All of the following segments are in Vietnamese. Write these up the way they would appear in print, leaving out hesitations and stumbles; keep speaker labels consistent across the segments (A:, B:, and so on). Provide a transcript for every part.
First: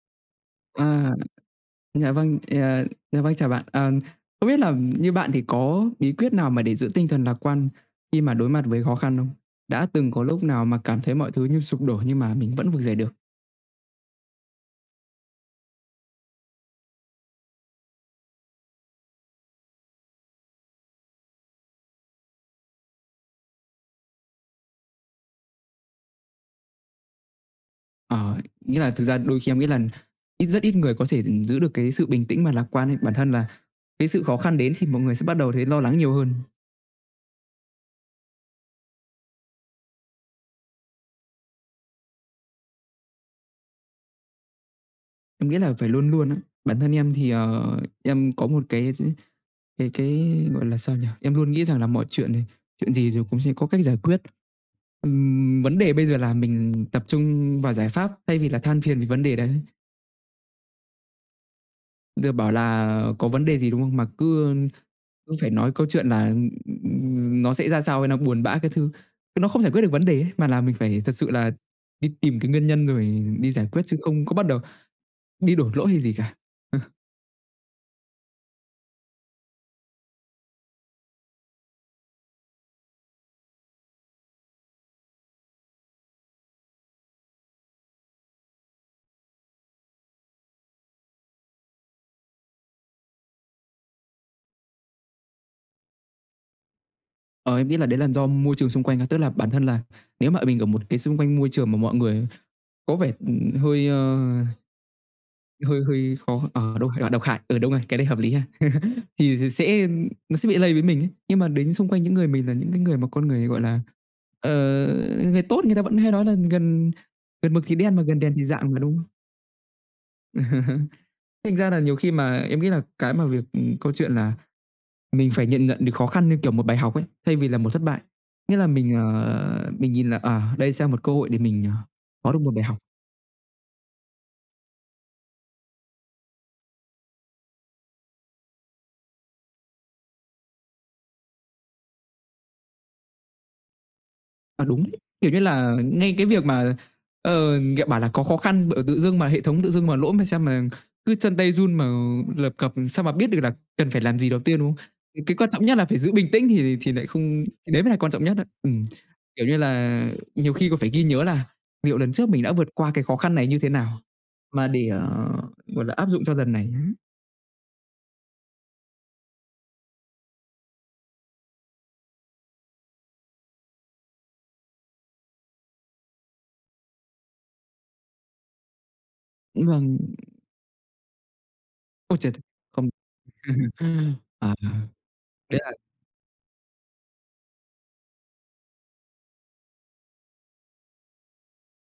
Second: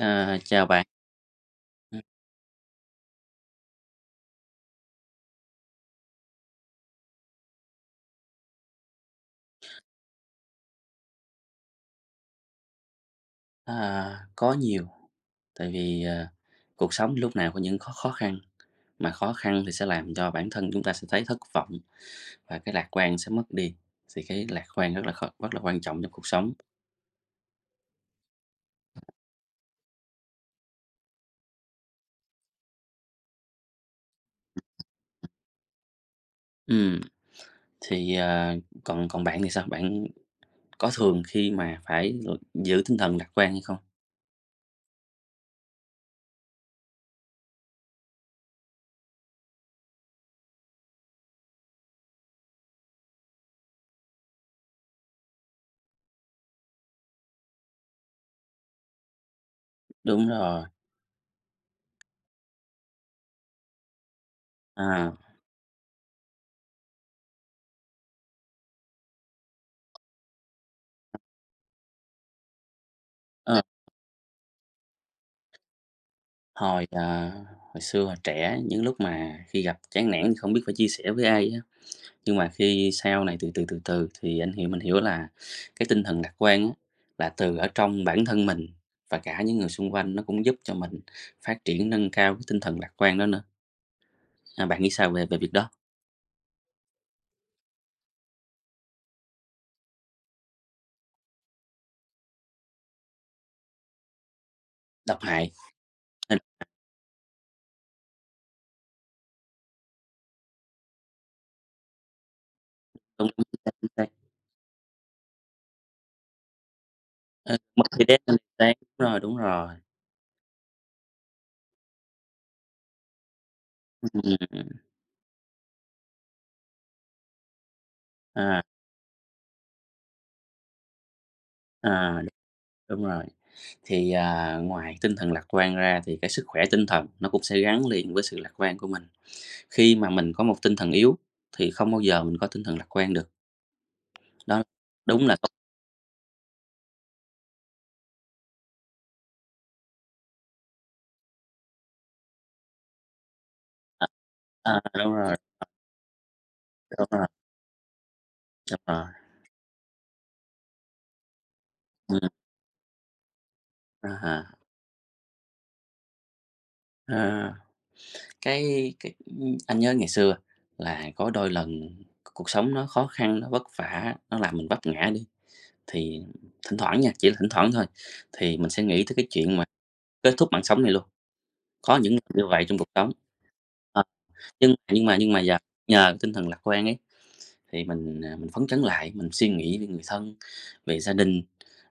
A: À, chào bạn.
B: À, dạ vâng, dạ vâng, chào bạn. Ờ, không biết là như bạn thì có bí quyết nào mà để giữ tinh thần lạc quan khi mà đối mặt với khó khăn không? Đã từng có lúc nào mà cảm thấy mọi thứ như sụp đổ nhưng mà mình vẫn vực dậy được?
A: À, có nhiều, tại vì, cuộc sống lúc nào có những khó khó khăn, mà khó khăn thì sẽ làm cho bản thân chúng ta sẽ thấy thất vọng và cái lạc quan sẽ mất đi, thì cái lạc quan rất là quan trọng trong cuộc sống.
B: Ờ, nghĩa là thực ra đôi khi em nghĩ là rất ít người có thể giữ được cái sự bình tĩnh và lạc quan ấy. Bản thân là cái sự khó khăn đến thì mọi người sẽ bắt đầu thấy lo lắng nhiều hơn.
A: Ừm, thì, còn còn bạn thì sao? Bạn có thường khi mà phải giữ tinh thần lạc quan hay không?
B: Em nghĩ là phải luôn luôn á. Bản thân em thì, em có một cái, gọi là, sao nhỉ? Em luôn nghĩ rằng là mọi chuyện thì chuyện gì rồi cũng sẽ có cách giải quyết. Vấn đề bây giờ là mình tập trung vào giải pháp thay vì là than phiền vì vấn đề đấy.
A: Đúng rồi,
B: Giờ bảo là có vấn đề gì, đúng không? Mà cứ
A: à,
B: cứ phải nói câu chuyện là, nó sẽ ra sao hay là buồn bã cái thứ, nó không giải quyết được vấn đề ấy, mà là mình phải thật sự là đi tìm cái nguyên nhân rồi đi
A: ờ,
B: giải quyết chứ không có bắt đầu đi đổ lỗi hay gì cả.
A: hồi, ờ, hồi xưa, hồi trẻ những lúc mà khi gặp chán nản thì không biết phải chia sẻ với ai á. Nhưng mà khi sau này từ từ, từ từ thì anh hiểu mình hiểu là cái tinh thần lạc quan á, là từ ở trong bản thân mình và cả những người xung quanh nó cũng giúp cho mình phát triển, nâng cao cái tinh thần lạc quan đó nữa. À, bạn nghĩ sao về về việc đó?
B: Ờ, em nghĩ là đấy là do môi trường xung quanh á, tức là bản thân là nếu mà mình ở một cái xung quanh môi trường mà mọi người có vẻ, hơi, ơ,
A: Độc hại.
B: hơi hơi
A: Ờ,
B: khó ở đâu độc hại, ở đâu này cái đấy hợp lý ha. Thì sẽ Nó sẽ bị lây với mình ấy. Nhưng mà đến xung quanh những người mình là những cái người
A: đúng,
B: mà con
A: đúng,
B: người,
A: chính
B: gọi
A: xác,
B: là,
A: chính xác.
B: ờ, người tốt người ta vẫn hay nói là "Gần Gần
A: Ờ,
B: mực thì
A: mất
B: đen mà
A: đi nét
B: gần đèn
A: ăn
B: thì
A: thì
B: rạng"
A: sáng,
B: mà, đúng không?
A: đúng rồi, đúng rồi.
B: Thành ra là nhiều khi mà em nghĩ là cái mà việc câu chuyện là
A: Ừm,
B: mình phải nhận nhận được khó khăn như kiểu một bài học ấy, thay vì là một thất bại. Nghĩa
A: à,
B: là mình, mình nhìn là, à, đây sẽ là một cơ hội để mình,
A: à,
B: có được một bài học.
A: đúng rồi. Thì, à, ngoài tinh thần lạc quan ra thì cái sức khỏe tinh thần nó cũng sẽ gắn liền với sự lạc quan của mình. Khi mà mình có một tinh thần yếu thì không bao giờ mình có tinh thần lạc quan được. Đó,
B: À, đúng đấy.
A: đúng
B: Kiểu
A: là
B: như là, ngay cái việc mà, ờ, g bảo là có khó khăn tự dưng mà hệ thống tự dưng mà lỗi mà sao mà cứ chân tay run mà lập cập, sao mà biết được là cần phải
A: à,
B: làm gì đầu tiên, đúng
A: à,
B: không?
A: đúng
B: Cái
A: rồi,
B: cái quan trọng nhất là phải giữ bình tĩnh thì
A: đúng
B: lại
A: rồi,
B: không thì đấy mới là quan trọng nhất á.
A: đúng rồi.
B: Kiểu như là, nhiều khi còn phải ghi nhớ là liệu lần
A: Ừm,
B: trước mình đã vượt qua cái khó khăn này như thế nào
A: à ha,
B: mà để, gọi là, áp dụng cho lần này.
A: à, cái anh nhớ ngày xưa là có đôi lần cuộc sống nó khó khăn, nó vất vả, nó làm mình vấp ngã đi, thì thỉnh thoảng nha, chỉ là thỉnh thoảng thôi, thì mình sẽ nghĩ tới cái chuyện mà
B: Vâng,
A: kết thúc mạng sống này luôn, có những
B: ôi
A: người
B: trời!
A: như vậy trong cuộc
B: Không
A: sống. Ờ,
B: à,
A: nhưng mà giờ
B: đấy là
A: nhờ tinh thần lạc quan ấy, thì mình phấn chấn lại, mình suy nghĩ về người thân, về gia đình,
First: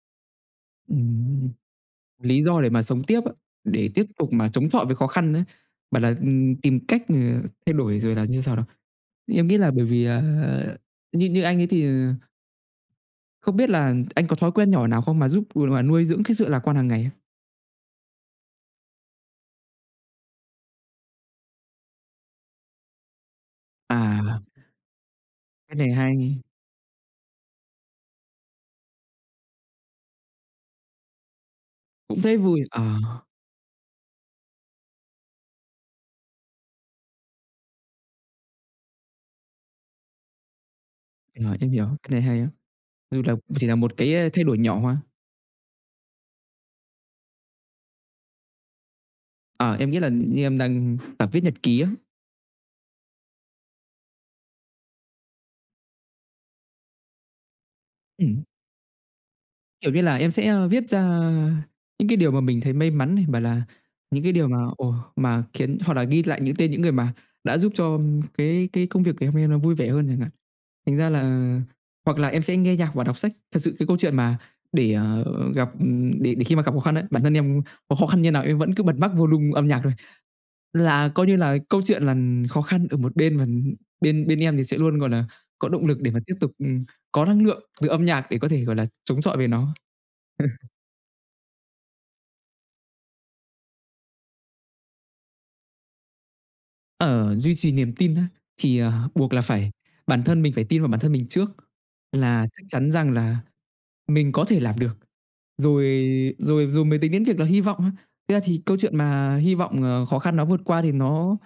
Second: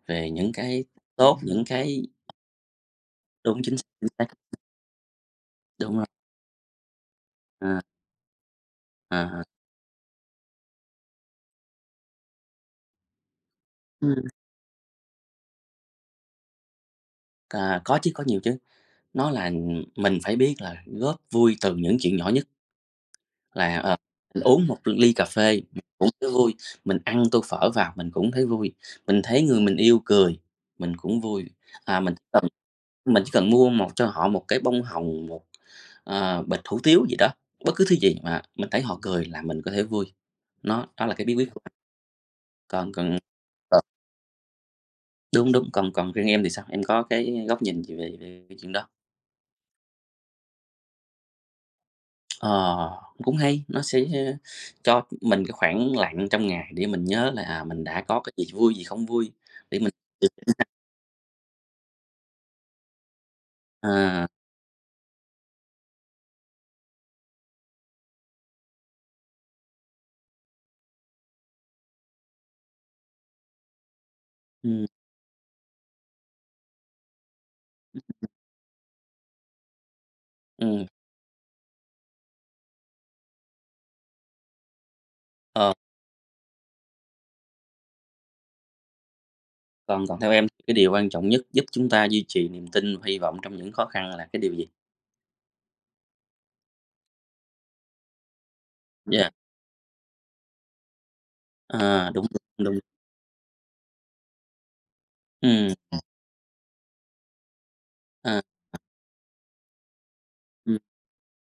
A: về những cái tốt,
B: ừm.
A: những cái
B: Lý do để mà sống tiếp á,
A: Đúng,
B: để tiếp
A: chính xác,
B: tục mà chống chọi với khó khăn á,
A: đúng
B: bảo
A: rồi.
B: là, tìm cách, thay
A: À,
B: đổi rồi là như sao đó?
A: à
B: Em nghĩ là bởi vì, à, như như anh ấy thì, không biết là anh
A: Ừm.
B: có thói quen nhỏ nào không mà giúp mà nuôi dưỡng cái sự lạc quan hàng ngày á?
A: À, có chứ, có nhiều chứ. Nó là mình phải biết là góp vui từ những chuyện nhỏ nhất, là,
B: À,
A: mình uống một ly cà phê
B: cái
A: mình
B: này
A: cũng thấy
B: hay,
A: vui, mình ăn tô phở vào mình cũng thấy vui, mình thấy người mình yêu cười mình cũng vui. À,
B: cũng thấy vui. Ờ,
A: mình chỉ cần mua một cho họ một cái bông hồng, một bịch hủ tiếu gì đó, bất cứ thứ gì mà mình thấy họ cười là mình có thể vui. Đó là cái bí quyết
B: ờ,
A: của
B: em
A: mình.
B: hiểu, cái này hay á,
A: Còn còn
B: dù là chỉ là một cái, thay đổi nhỏ ha.
A: Đúng, đúng, còn còn riêng em thì sao? Em có cái góc nhìn gì về về cái chuyện đó?
B: Ờ, em nghĩ là như em đang tập viết nhật ký á.
A: Ờ, cũng hay, nó sẽ cho mình cái khoảng lặng trong ngày để mình nhớ là, à, mình đã có cái
B: Ừm.
A: gì vui, gì không vui để mình
B: Kiểu như là, em sẽ, viết ra những cái điều mà mình thấy may mắn này, bảo là những
A: à,
B: cái điều mà, mà khiến hoặc là ghi lại những tên những người mà đã giúp cho cái công việc ngày hôm nay nó vui vẻ hơn chẳng hạn. Thành ra là hoặc là em sẽ nghe nhạc và đọc sách. Thật sự cái câu chuyện mà
A: ừm,
B: để, ờ, gặp để khi mà gặp khó khăn ấy, bản thân em có khó khăn như nào em vẫn cứ bật max volume âm nhạc thôi,
A: ừm,
B: là coi như là câu chuyện là khó khăn ở một bên và bên bên em thì sẽ luôn, gọi là, có
A: ờ,
B: động lực để mà tiếp tục, có năng lượng từ âm nhạc để có thể, gọi là, chống chọi về nó.
A: còn còn theo em thì cái điều quan trọng nhất giúp chúng ta duy trì niềm tin và hy vọng trong những khó khăn là cái điều gì?
B: Ở duy trì niềm tin á, thì,
A: Yeah,
B: buộc là phải bản thân mình phải tin vào bản thân mình trước
A: à, đúng,
B: là chắc
A: đúng, đúng,
B: chắn rằng là mình có thể làm được,
A: ừm,
B: rồi rồi rồi mới tính đến việc là hy vọng ha. Thực ra
A: à,
B: thì câu chuyện mà hy vọng, khó khăn nó vượt
A: ừm,
B: qua thì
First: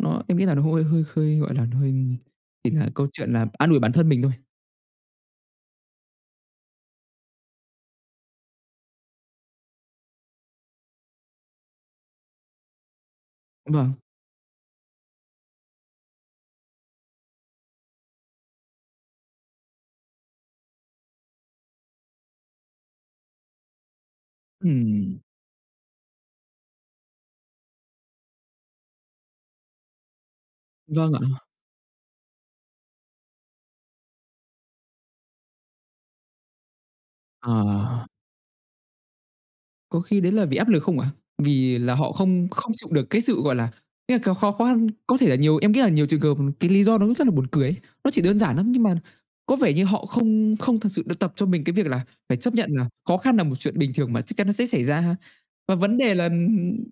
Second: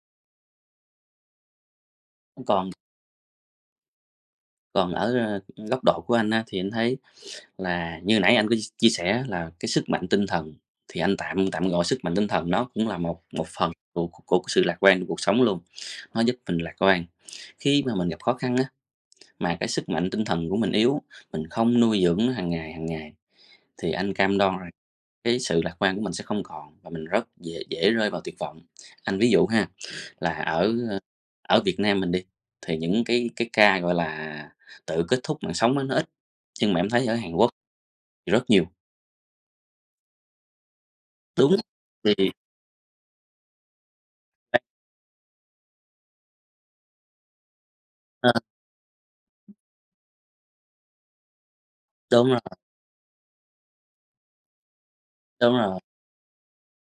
B: nó em nghĩ là nó hơi hơi hơi, gọi là, nó hơi
A: còn
B: chỉ là câu chuyện là an ủi bản thân mình thôi.
A: còn ở, góc độ của anh á, thì anh thấy Là như nãy anh có chia sẻ là cái sức mạnh tinh thần, thì anh tạm tạm gọi sức mạnh tinh thần nó cũng là một một phần
B: Vâng,
A: của cái sự lạc quan của cuộc sống luôn. Nó giúp mình lạc quan. Khi mà mình gặp khó khăn á, mà cái sức mạnh tinh thần của mình yếu, mình không nuôi dưỡng nó hàng ngày, thì anh cam đoan rằng
B: ừm,
A: cái sự lạc quan của mình sẽ không còn và mình rất dễ dễ rơi vào tuyệt vọng. Anh ví dụ ha, là ờ,
B: vâng ạ,
A: ở Việt Nam mình đi, thì những cái ca, gọi là, tự kết thúc mạng sống á, nó ít, nhưng mà em thấy ở Hàn Quốc
B: ờ.
A: thì rất nhiều.
B: Có khi đấy là vì áp lực không ạ?
A: Đúng,
B: Vì là họ
A: thì
B: không không chịu được cái sự, gọi là, nghĩa là cái khó khoan có thể là nhiều em nghĩ là nhiều trường hợp cái lý do nó rất là buồn cười ấy, nó chỉ
A: ờ,
B: đơn giản lắm, nhưng mà có vẻ như họ không không thật sự được tập cho mình cái việc là
A: đúng
B: phải
A: rồi,
B: chấp nhận là khó khăn là một chuyện bình thường mà chắc chắn nó sẽ xảy ra ha.
A: đúng
B: Và
A: rồi,
B: vấn đề là,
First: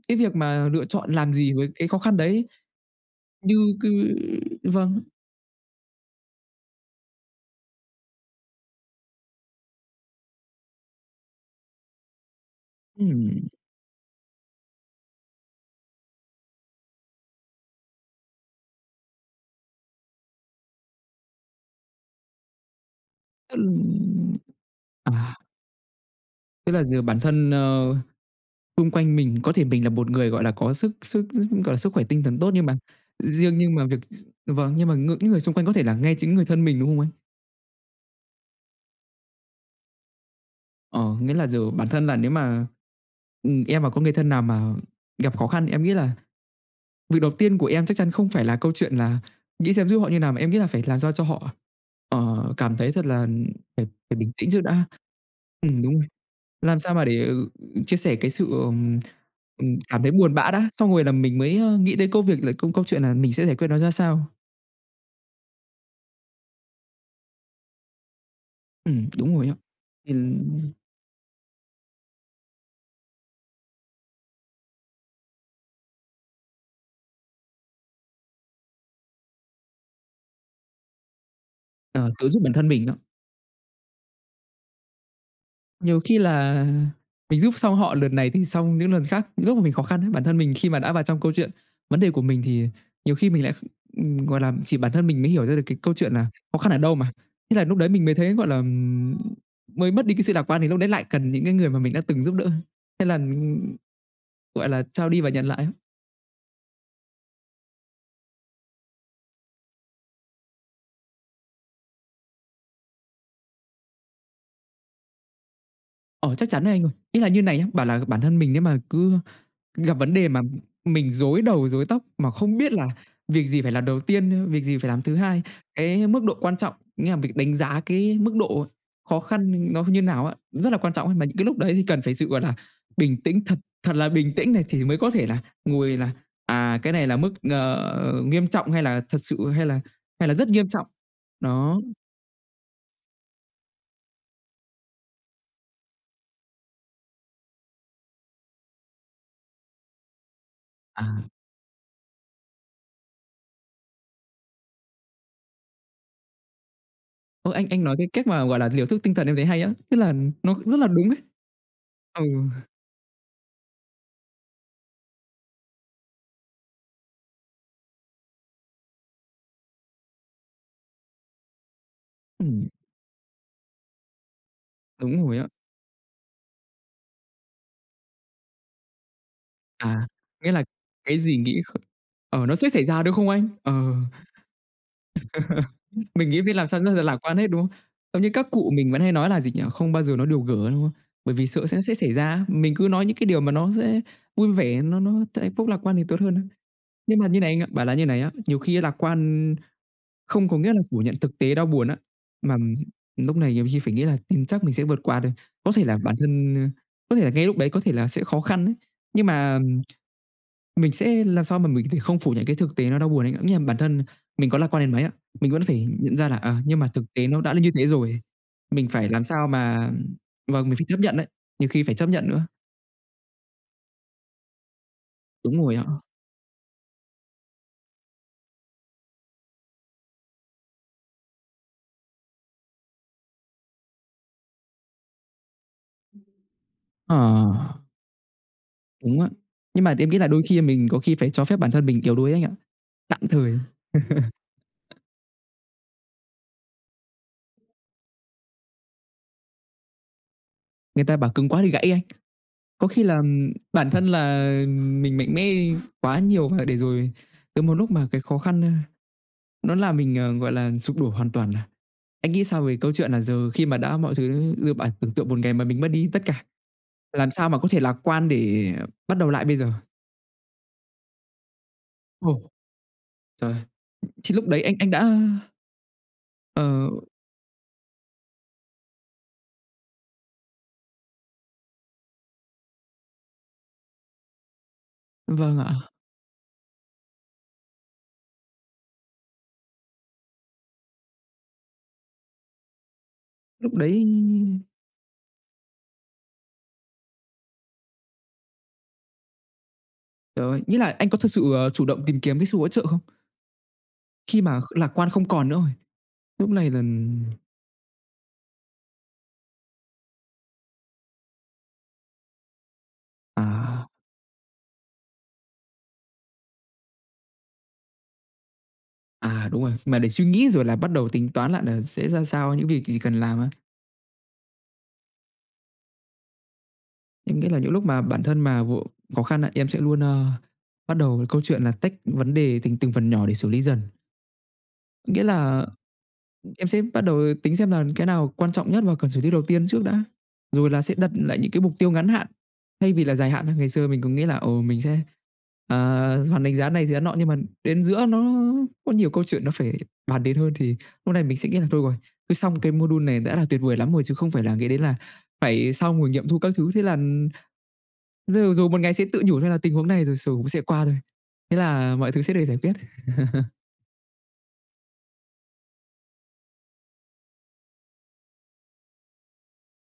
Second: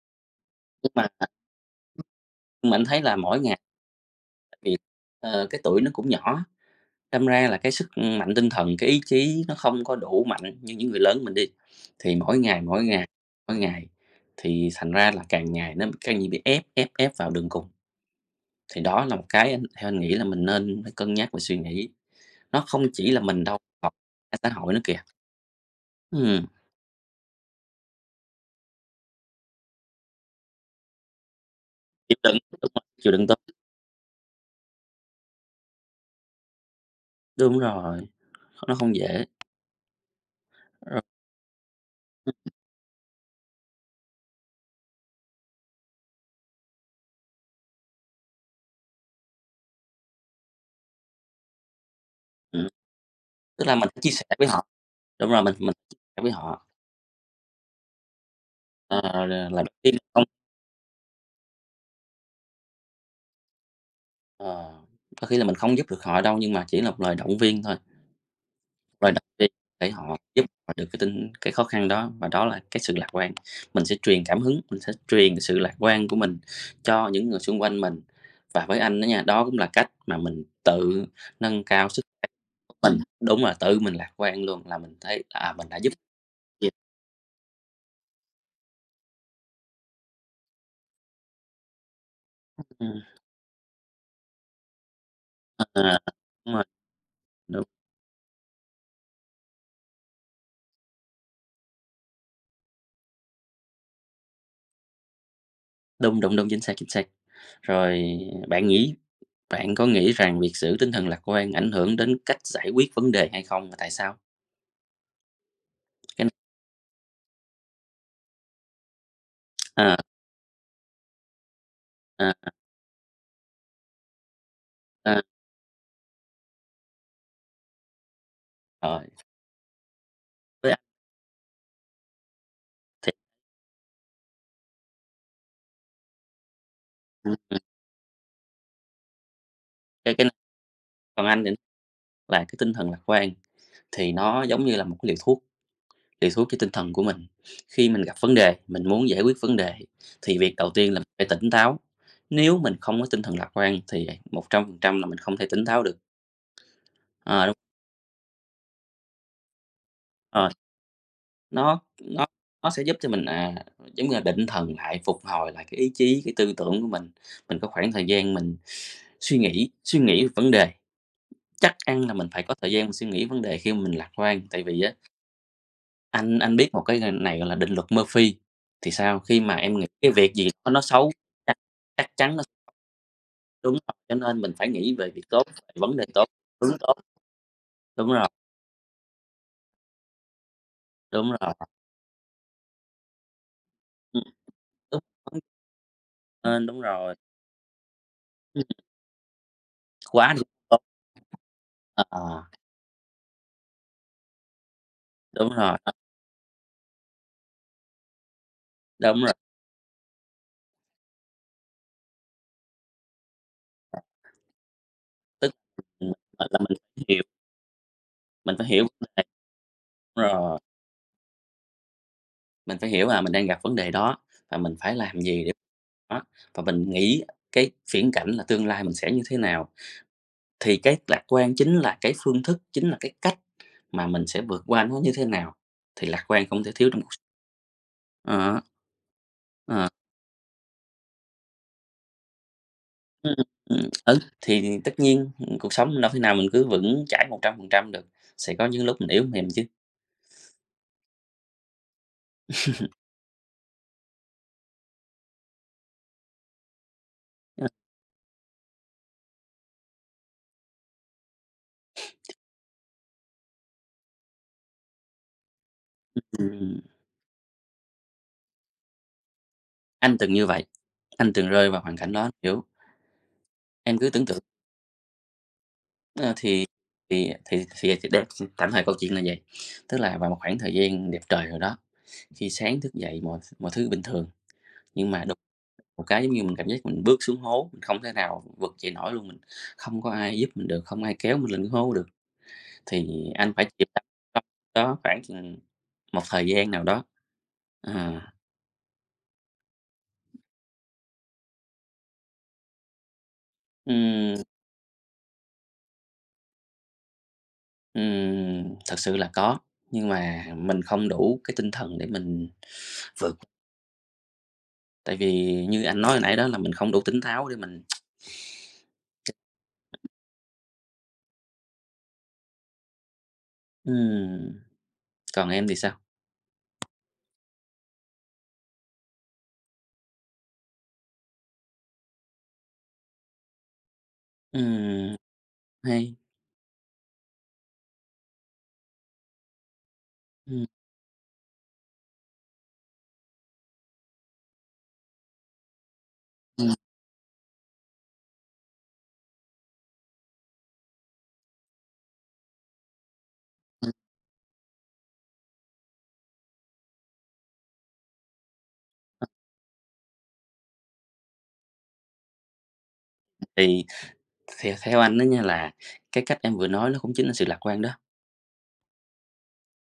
B: cái việc mà lựa
A: nhưng mà
B: chọn làm gì với cái khó khăn đấy,
A: mình thấy là mỗi
B: như
A: ngày
B: cứ
A: tại vì,
B: vâng,
A: cái tuổi nó cũng nhỏ, đâm ra là cái sức mạnh tinh thần, cái ý chí nó không có đủ mạnh như những người lớn mình đi. Thì mỗi ngày, mỗi ngày,
B: ừm,
A: mỗi ngày thì thành ra là càng ngày nó càng như bị ép, ép, ép vào đường cùng. Thì đó là một cái anh theo anh nghĩ là mình nên phải cân nhắc và suy nghĩ, nó không chỉ là mình
B: tức
A: đâu,
B: là
A: cả xã hội nữa kìa.
B: à,
A: Ừm,
B: tức là giờ bản thân, xung quanh mình có thể mình là một người, gọi là, có sức sức gọi là, sức khỏe
A: chịu
B: tinh
A: đựng,
B: thần tốt nhưng
A: đúng
B: mà
A: rồi, chịu đựng tốt,
B: riêng nhưng mà việc vâng, nhưng mà những người xung quanh có thể là ngay chính người thân mình, đúng không anh?
A: đúng rồi, nó không dễ, rồi,
B: Ờ, nghĩa là giờ bản thân là nếu mà, em mà có người thân nào mà gặp khó khăn, em nghĩ là việc đầu tiên của em chắc chắn không phải là câu chuyện là nghĩ xem giúp họ như nào, mà em nghĩ là phải làm sao cho họ,
A: ừm,
B: cảm thấy thật là
A: tức là
B: phải
A: mình phải chia
B: phải
A: sẻ
B: bình
A: với
B: tĩnh trước
A: họ.
B: đã.
A: Đúng rồi, mình
B: Đúng rồi.
A: chia với họ,
B: Làm sao mà để, chia sẻ cái sự,
A: ờ, là tiên
B: cảm thấy
A: không
B: buồn bã đã, xong rồi là mình mới, nghĩ tới câu chuyện là mình sẽ giải quyết nó ra sao.
A: ờ, có khi là mình không giúp được họ đâu, nhưng mà chỉ là một lời động viên thôi, lời động
B: Đúng rồi
A: viên
B: á.
A: để
B: Thì
A: họ giúp họ được cái tin cái khó khăn đó, và đó là cái sự lạc quan. Mình sẽ truyền cảm hứng, mình sẽ truyền cái sự lạc quan của mình cho những người xung quanh mình. Và với anh đó nha, đó cũng là cách mà mình tự nâng cao sức
B: ờ,
A: khỏe
B: tự giúp bản thân mình
A: của
B: á.
A: mình. Đúng là tự mình lạc quan luôn là mình thấy, à, mình đã giúp
B: Nhiều khi là
A: nhiều.
B: mình giúp xong họ lần này thì xong những lần khác, những lúc mà mình khó khăn ấy, bản thân mình khi mà đã vào trong câu chuyện vấn đề của mình thì
A: Ừm,
B: nhiều khi mình lại kh gọi là, chỉ bản thân mình mới hiểu ra được cái câu
A: ờ,
B: chuyện là
A: đúng
B: khó
A: rồi,
B: khăn ở đâu mà. Thế
A: đúng,
B: là lúc đấy mình mới thấy, gọi là, mới mất đi cái sự lạc quan thì lúc đấy lại cần những cái người mà mình đã từng giúp đỡ. Thế là, gọi là, trao đi và nhận lại á.
A: đúng, đúng, đúng, chính xác, chính xác. Rồi bạn nghĩ Bạn có nghĩ rằng việc giữ tinh thần lạc quan ảnh hưởng đến cách giải quyết vấn đề hay không và tại sao? Cái n
B: Ờ, chắc chắn rồi anh ơi. Ý là như này nhá, bảo là bản thân mình nếu mà cứ gặp
A: ờ,
B: vấn đề mà mình rối đầu rối tóc, mà
A: ờ,
B: không biết là việc gì phải làm đầu tiên, việc gì phải làm thứ
A: ờ,
B: hai, cái mức độ quan trọng, nghĩa là việc đánh giá cái mức độ
A: rồi,
B: khó khăn nó như nào á, rất
A: với
B: là
A: anh
B: quan trọng ấy. Mà những cái lúc đấy thì cần phải sự, gọi là,
A: thì
B: bình tĩnh, thật thật là bình tĩnh này thì mới có thể là ngồi là, à, cái này là mức,
A: ừm, ừm,
B: nghiêm trọng hay là thật sự hay là
A: cái này
B: rất nghiêm trọng.
A: còn anh thì
B: Đó.
A: là cái tinh thần lạc quan thì nó giống như là một cái liều thuốc cho tinh thần của mình. Khi mình gặp vấn đề, mình muốn giải quyết vấn đề thì việc đầu tiên là
B: À.
A: mình phải tỉnh táo. Nếu mình không có tinh thần lạc quan thì 100% là mình không thể tỉnh táo được. Ờ,
B: Ơ,
A: đúng,
B: anh nói cái cách mà, gọi là, liều thuốc tinh thần em thấy hay á, tức là
A: ờ.
B: nó rất là đúng ấy.
A: Nó
B: Ừ,
A: nó nó sẽ giúp cho mình, à, giống như là định thần lại, phục hồi lại cái ý chí, cái tư tưởng của mình. Mình có khoảng thời gian mình suy nghĩ về vấn đề, chắc ăn là mình phải có
B: ừm,
A: thời gian mình suy nghĩ vấn đề khi mà mình lạc quan. Tại vì á,
B: đúng rồi á.
A: anh biết một cái này gọi là định luật Murphy, thì sao? Khi mà em nghĩ
B: À,
A: cái việc gì
B: nghĩa là
A: đó nó xấu,
B: cái gì
A: chắc
B: nghĩ kh
A: chắc chắn nó
B: ờ, nó sẽ xảy ra, đúng không anh? Ờ,
A: đúng rồi, cho nên mình phải nghĩ về việc tốt, về vấn đề tốt,
B: mình nghĩ phải làm
A: hướng
B: sao rất
A: tốt.
B: là lạc quan hết, đúng không?
A: Đúng
B: Giống
A: rồi,
B: như các cụ mình vẫn hay nói là gì nhỉ? Không bao giờ nói điều gở, đúng không?
A: đúng
B: Bởi vì
A: rồi,
B: sợ sẽ xảy ra á, mình cứ nói những cái điều mà nó sẽ
A: ừm,
B: vui vẻ,
A: đúng,
B: nó
A: đúng,
B: hạnh phúc lạc quan thì tốt hơn á.
A: đúng rồi,
B: Nhưng mà như này anh ạ, bảo là như này á, nhiều
A: ừm,
B: khi lạc quan
A: quá đúng
B: không có nghĩa
A: tốt,
B: là phủ nhận thực tế đau buồn á,
A: ờ,
B: mà lúc này nhiều khi phải nghĩ là tin chắc mình sẽ vượt qua được.
A: đúng
B: Có
A: rồi,
B: thể là bản thân, có thể là ngay lúc đấy có thể là sẽ khó khăn ấy,
A: đúng
B: nhưng
A: rồi.
B: mà mình sẽ làm sao mà mình có thể không phủ nhận cái thực tế nó đau buồn ấy, ạ. Nghĩa là bản thân mình có lạc quan đến mấy á,
A: Tức
B: mình vẫn phải
A: ừm,
B: nhận ra là,
A: gọi là, mình
B: nhưng mà
A: phải
B: thực
A: hiểu
B: tế nó đã là như thế rồi,
A: mình phải hiểu
B: mình
A: vấn
B: phải
A: đề
B: làm sao mà
A: đúng rồi,
B: vâng, mình phải chấp nhận đấy, nhiều khi phải chấp nhận nữa.
A: mình phải hiểu là mình đang gặp vấn đề đó và mình phải làm gì để
B: Đúng rồi ạ.
A: đó và mình nghĩ cái viễn cảnh là tương lai mình sẽ như thế nào. Thì cái lạc quan chính là cái phương thức, chính là cái cách mà mình sẽ vượt qua nó như thế nào, thì lạc quan không thể thiếu trong cuộc
B: Ờ,
A: sống ờ,
B: đúng á. Nhưng
A: ờ,
B: mà em nghĩ là đôi khi mình có khi phải cho phép bản thân mình yếu đuối anh ạ, tạm thời.
A: ừ, ừ. Thì tất nhiên, ừ, cuộc sống đâu thể nào mình cứ vững chãi 100% được, sẽ có những lúc mình yếu mềm chứ.
B: Người ta bảo cứng quá thì gãy anh. Có khi là bản thân là mình mạnh mẽ quá nhiều và để rồi tới một lúc mà cái khó khăn, nó làm mình, gọi là, sụp đổ hoàn toàn à. Anh nghĩ sao về câu chuyện là giờ khi mà đã mọi thứ giờ bạn tưởng tượng một ngày mà mình mất đi tất cả,
A: Ừm,
B: làm sao mà có thể lạc quan để bắt đầu lại bây giờ?
A: anh từng như vậy, anh từng rơi vào hoàn cảnh đó,
B: Ồ,
A: hiểu
B: trời!
A: em cứ tưởng
B: Thì
A: tượng
B: lúc đấy anh đã
A: Ờ, thì
B: ờ,
A: để tạm thời câu chuyện là vậy. Tức là vào một khoảng thời gian đẹp trời rồi đó, khi sáng thức dậy mọi mọi thứ bình thường, nhưng mà đùng
B: vâng ạ,
A: một cái, giống như, mình cảm giác mình bước xuống hố, mình không thể nào vực dậy nổi luôn, mình không có ai giúp mình được, không ai kéo mình lên cái hố được, thì anh phải
B: lúc
A: chìm đắm
B: đấy
A: trong đó khoảng chừng một thời gian nào đó. Ờ,
B: trời ơi, nghĩa là anh có thật sự, chủ động tìm kiếm cái sự hỗ trợ không?
A: ừm,
B: Khi mà lạc quan không còn nữa rồi, lúc này là
A: thật sự là có, nhưng mà mình không đủ cái tinh thần để mình vượt
B: à.
A: Tại vì như anh nói hồi nãy đó là mình không đủ tỉnh táo để mình
B: À, đúng rồi, mà để suy nghĩ rồi là bắt đầu tính toán lại là sẽ ra sao, những việc gì cần làm á.
A: Ừm, còn em thì sao?
B: Em nghĩ là những lúc mà bản thân mà vô khó khăn á, em sẽ luôn, bắt đầu câu chuyện là tách vấn đề thành từng phần nhỏ để xử lý dần.
A: Ừm,
B: Nghĩa là
A: hay,
B: em sẽ bắt đầu tính xem là cái nào quan trọng nhất và cần xử lý đầu tiên trước đã,
A: ừm,
B: rồi là sẽ đặt lại những cái mục tiêu ngắn hạn, thay vì là dài hạn. Ngày xưa mình cứ nghĩ là, ồ mình sẽ, hoàn đánh giá
A: ừm,
B: này giá nọ, nhưng mà đến giữa nó có nhiều câu chuyện nó phải bàn đến hơn, thì lúc này mình sẽ nghĩ là thôi rồi, cứ xong cái module này đã là tuyệt vời
A: ừm.
B: lắm rồi, chứ không phải là nghĩ đến là phải xong rồi nghiệm thu các thứ. Thế là rồi rồi một ngày sẽ tự nhủ thôi là tình huống này rồi rồi cũng sẽ qua thôi, thế là mọi thứ sẽ được giải quyết.
A: Thì theo theo anh đó nha là cái cách em vừa nói nó cũng chính là sự lạc quan đó.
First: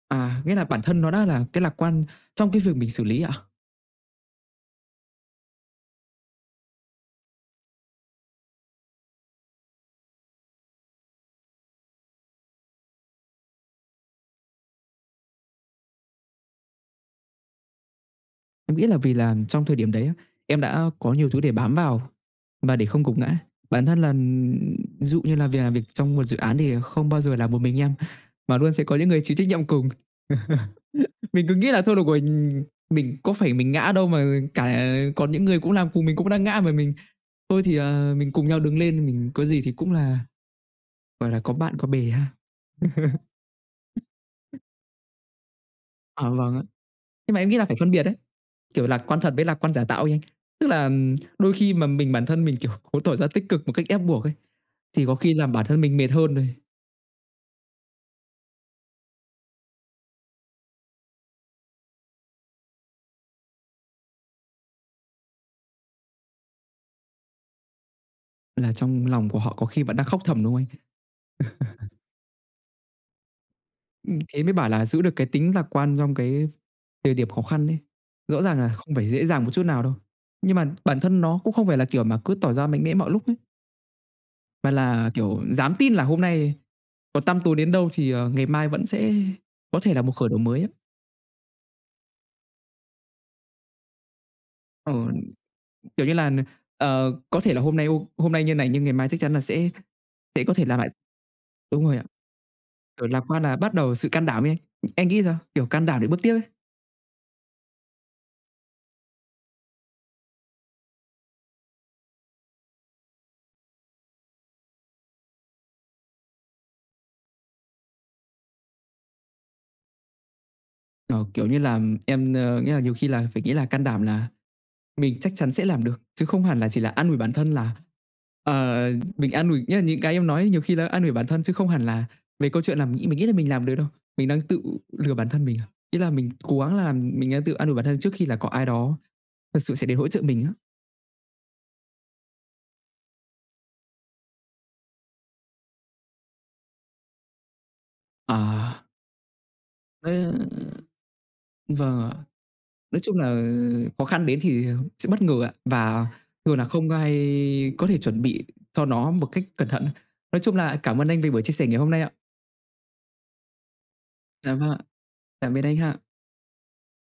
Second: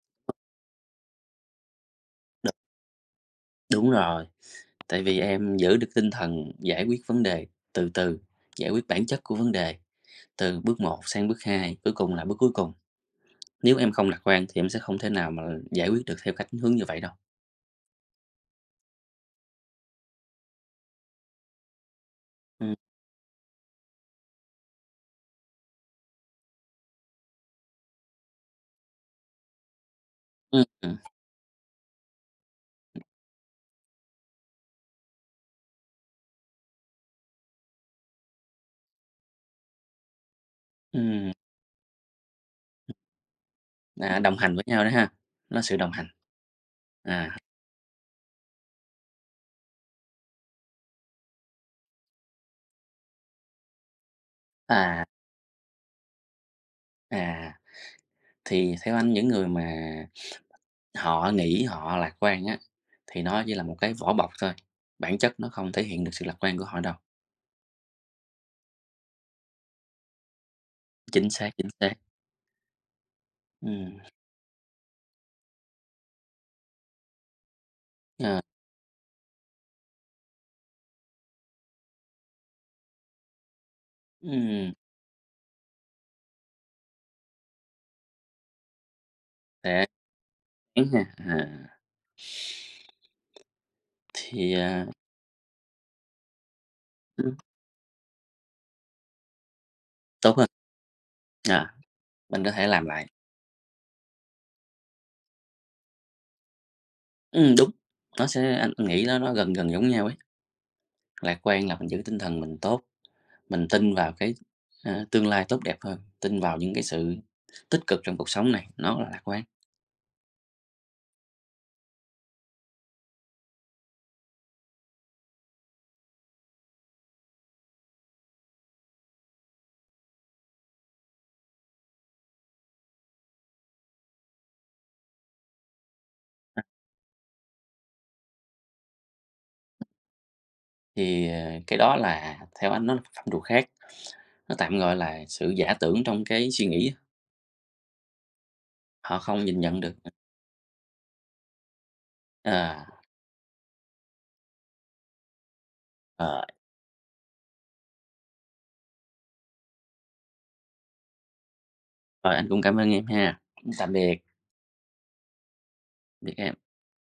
B: À, nghĩa là bản thân nó đã là cái lạc quan
A: Đ
B: trong cái việc mình xử lý ạ?
A: đúng rồi, tại vì em giữ được tinh thần giải quyết vấn đề từ từ, giải quyết bản chất của vấn đề, từ bước một sang bước 2 cuối cùng là bước cuối cùng. Nếu em không lạc quan thì em sẽ không thể nào mà giải quyết được theo cách hướng như vậy đâu.
B: Em nghĩ là vì là trong thời điểm đấy á, em đã có nhiều thứ để bám vào và để không gục ngã. Bản thân là ví dụ như là việc làm việc trong một dự án thì không bao giờ là một mình em, mà luôn sẽ có những người chịu trách nhiệm cùng.
A: Ừm,
B: Mình cứ nghĩ là thôi được rồi, mình có phải mình ngã đâu mà cả còn những người cũng làm cùng mình cũng đang ngã mà mình. Thôi thì, mình cùng nhau đứng lên, mình có gì thì cũng là,
A: ừm.
B: gọi là, có bạn có bè ha.
A: À, đồng hành với nhau đó ha, nó sự đồng hành.
B: Ờ, vâng ạ. Nhưng
A: À,
B: mà em nghĩ là phải phân biệt đấy. Kiểu, lạc quan thật với lạc quan giả tạo ấy anh. Tức là đôi khi mà mình bản thân mình, kiểu, cố tỏ ra tích cực một cách ép buộc ấy,
A: à,
B: thì có khi làm bản thân mình mệt hơn đây,
A: à, thì theo anh những người mà họ nghĩ họ lạc quan á, thì nó chỉ là một cái vỏ bọc thôi, bản chất nó không thể hiện được sự lạc quan của họ đâu.
B: là trong lòng của họ có khi vẫn đang khóc thầm, đúng không
A: Chính xác, chính xác. Ừm,
B: anh? Thế mới bảo là giữ được cái tính lạc quan trong cái thời điểm khó khăn ấy.
A: ờ,
B: Rõ ràng là không phải dễ dàng một chút nào đâu, nhưng mà bản thân nó cũng không phải là kiểu mà cứ tỏ ra mạnh mẽ mọi lúc ấy, mà
A: ừm,
B: là, kiểu, dám tin là hôm nay có tăm tối đến đâu thì, ngày mai vẫn sẽ có
A: sẽ
B: thể là một khởi đầu mới á.
A: đúng ha, à, thì, à,
B: Ờ, kiểu như là,
A: ừm,
B: có thể là hôm nay như này nhưng ngày mai chắc chắn là sẽ
A: tốt
B: thế
A: hơn,
B: có thể làm lại
A: à,
B: đúng rồi ạ,
A: mình có thể làm lại.
B: kiểu, lạc quan là bắt đầu sự can đảm ấy anh. Anh nghĩ sao? Kiểu, can đảm để bước tiếp ấy.
A: Đúng, nó sẽ anh nghĩ nó gần gần giống nhau ấy, lạc quan là mình giữ tinh thần mình tốt Mình tin vào cái tương lai tốt đẹp hơn, tin vào những cái sự tích cực trong cuộc sống này, nó là lạc quan.
B: Ờ, kiểu như là, em, nghĩa là nhiều khi là phải nghĩ là can đảm là mình chắc chắn sẽ làm được, chứ không hẳn là chỉ là an ủi bản thân là, ờ, mình an ủi nghĩa là những cái em nói nhiều khi là an ủi bản thân chứ không hẳn là về câu chuyện là mình nghĩ là mình làm được đâu. Mình đang tự lừa bản thân mình à? Ý là mình cố gắng là mình đang tự an ủi bản thân trước khi là có ai đó thật sự sẽ đến hỗ trợ mình á.
A: Thì, cái đó là theo anh nó là phạm trù khác, nó tạm gọi là sự giả tưởng trong cái suy nghĩ
B: À
A: họ không nhìn nhận được.
B: đấy vâng ạ.
A: Ờ,
B: Nói chung là khó khăn đến thì sẽ bất ngờ ạ, và
A: ờ,
B: thường là không ai có thể chuẩn bị cho nó một cách cẩn thận. Nói chung là cảm ơn anh vì buổi chia sẻ ngày hôm nay ạ.
A: rồi anh cũng cảm ơn em ha. Tạm biệt,
B: Dạ vâng ạ. Tạm biệt anh ha.
A: biệt em.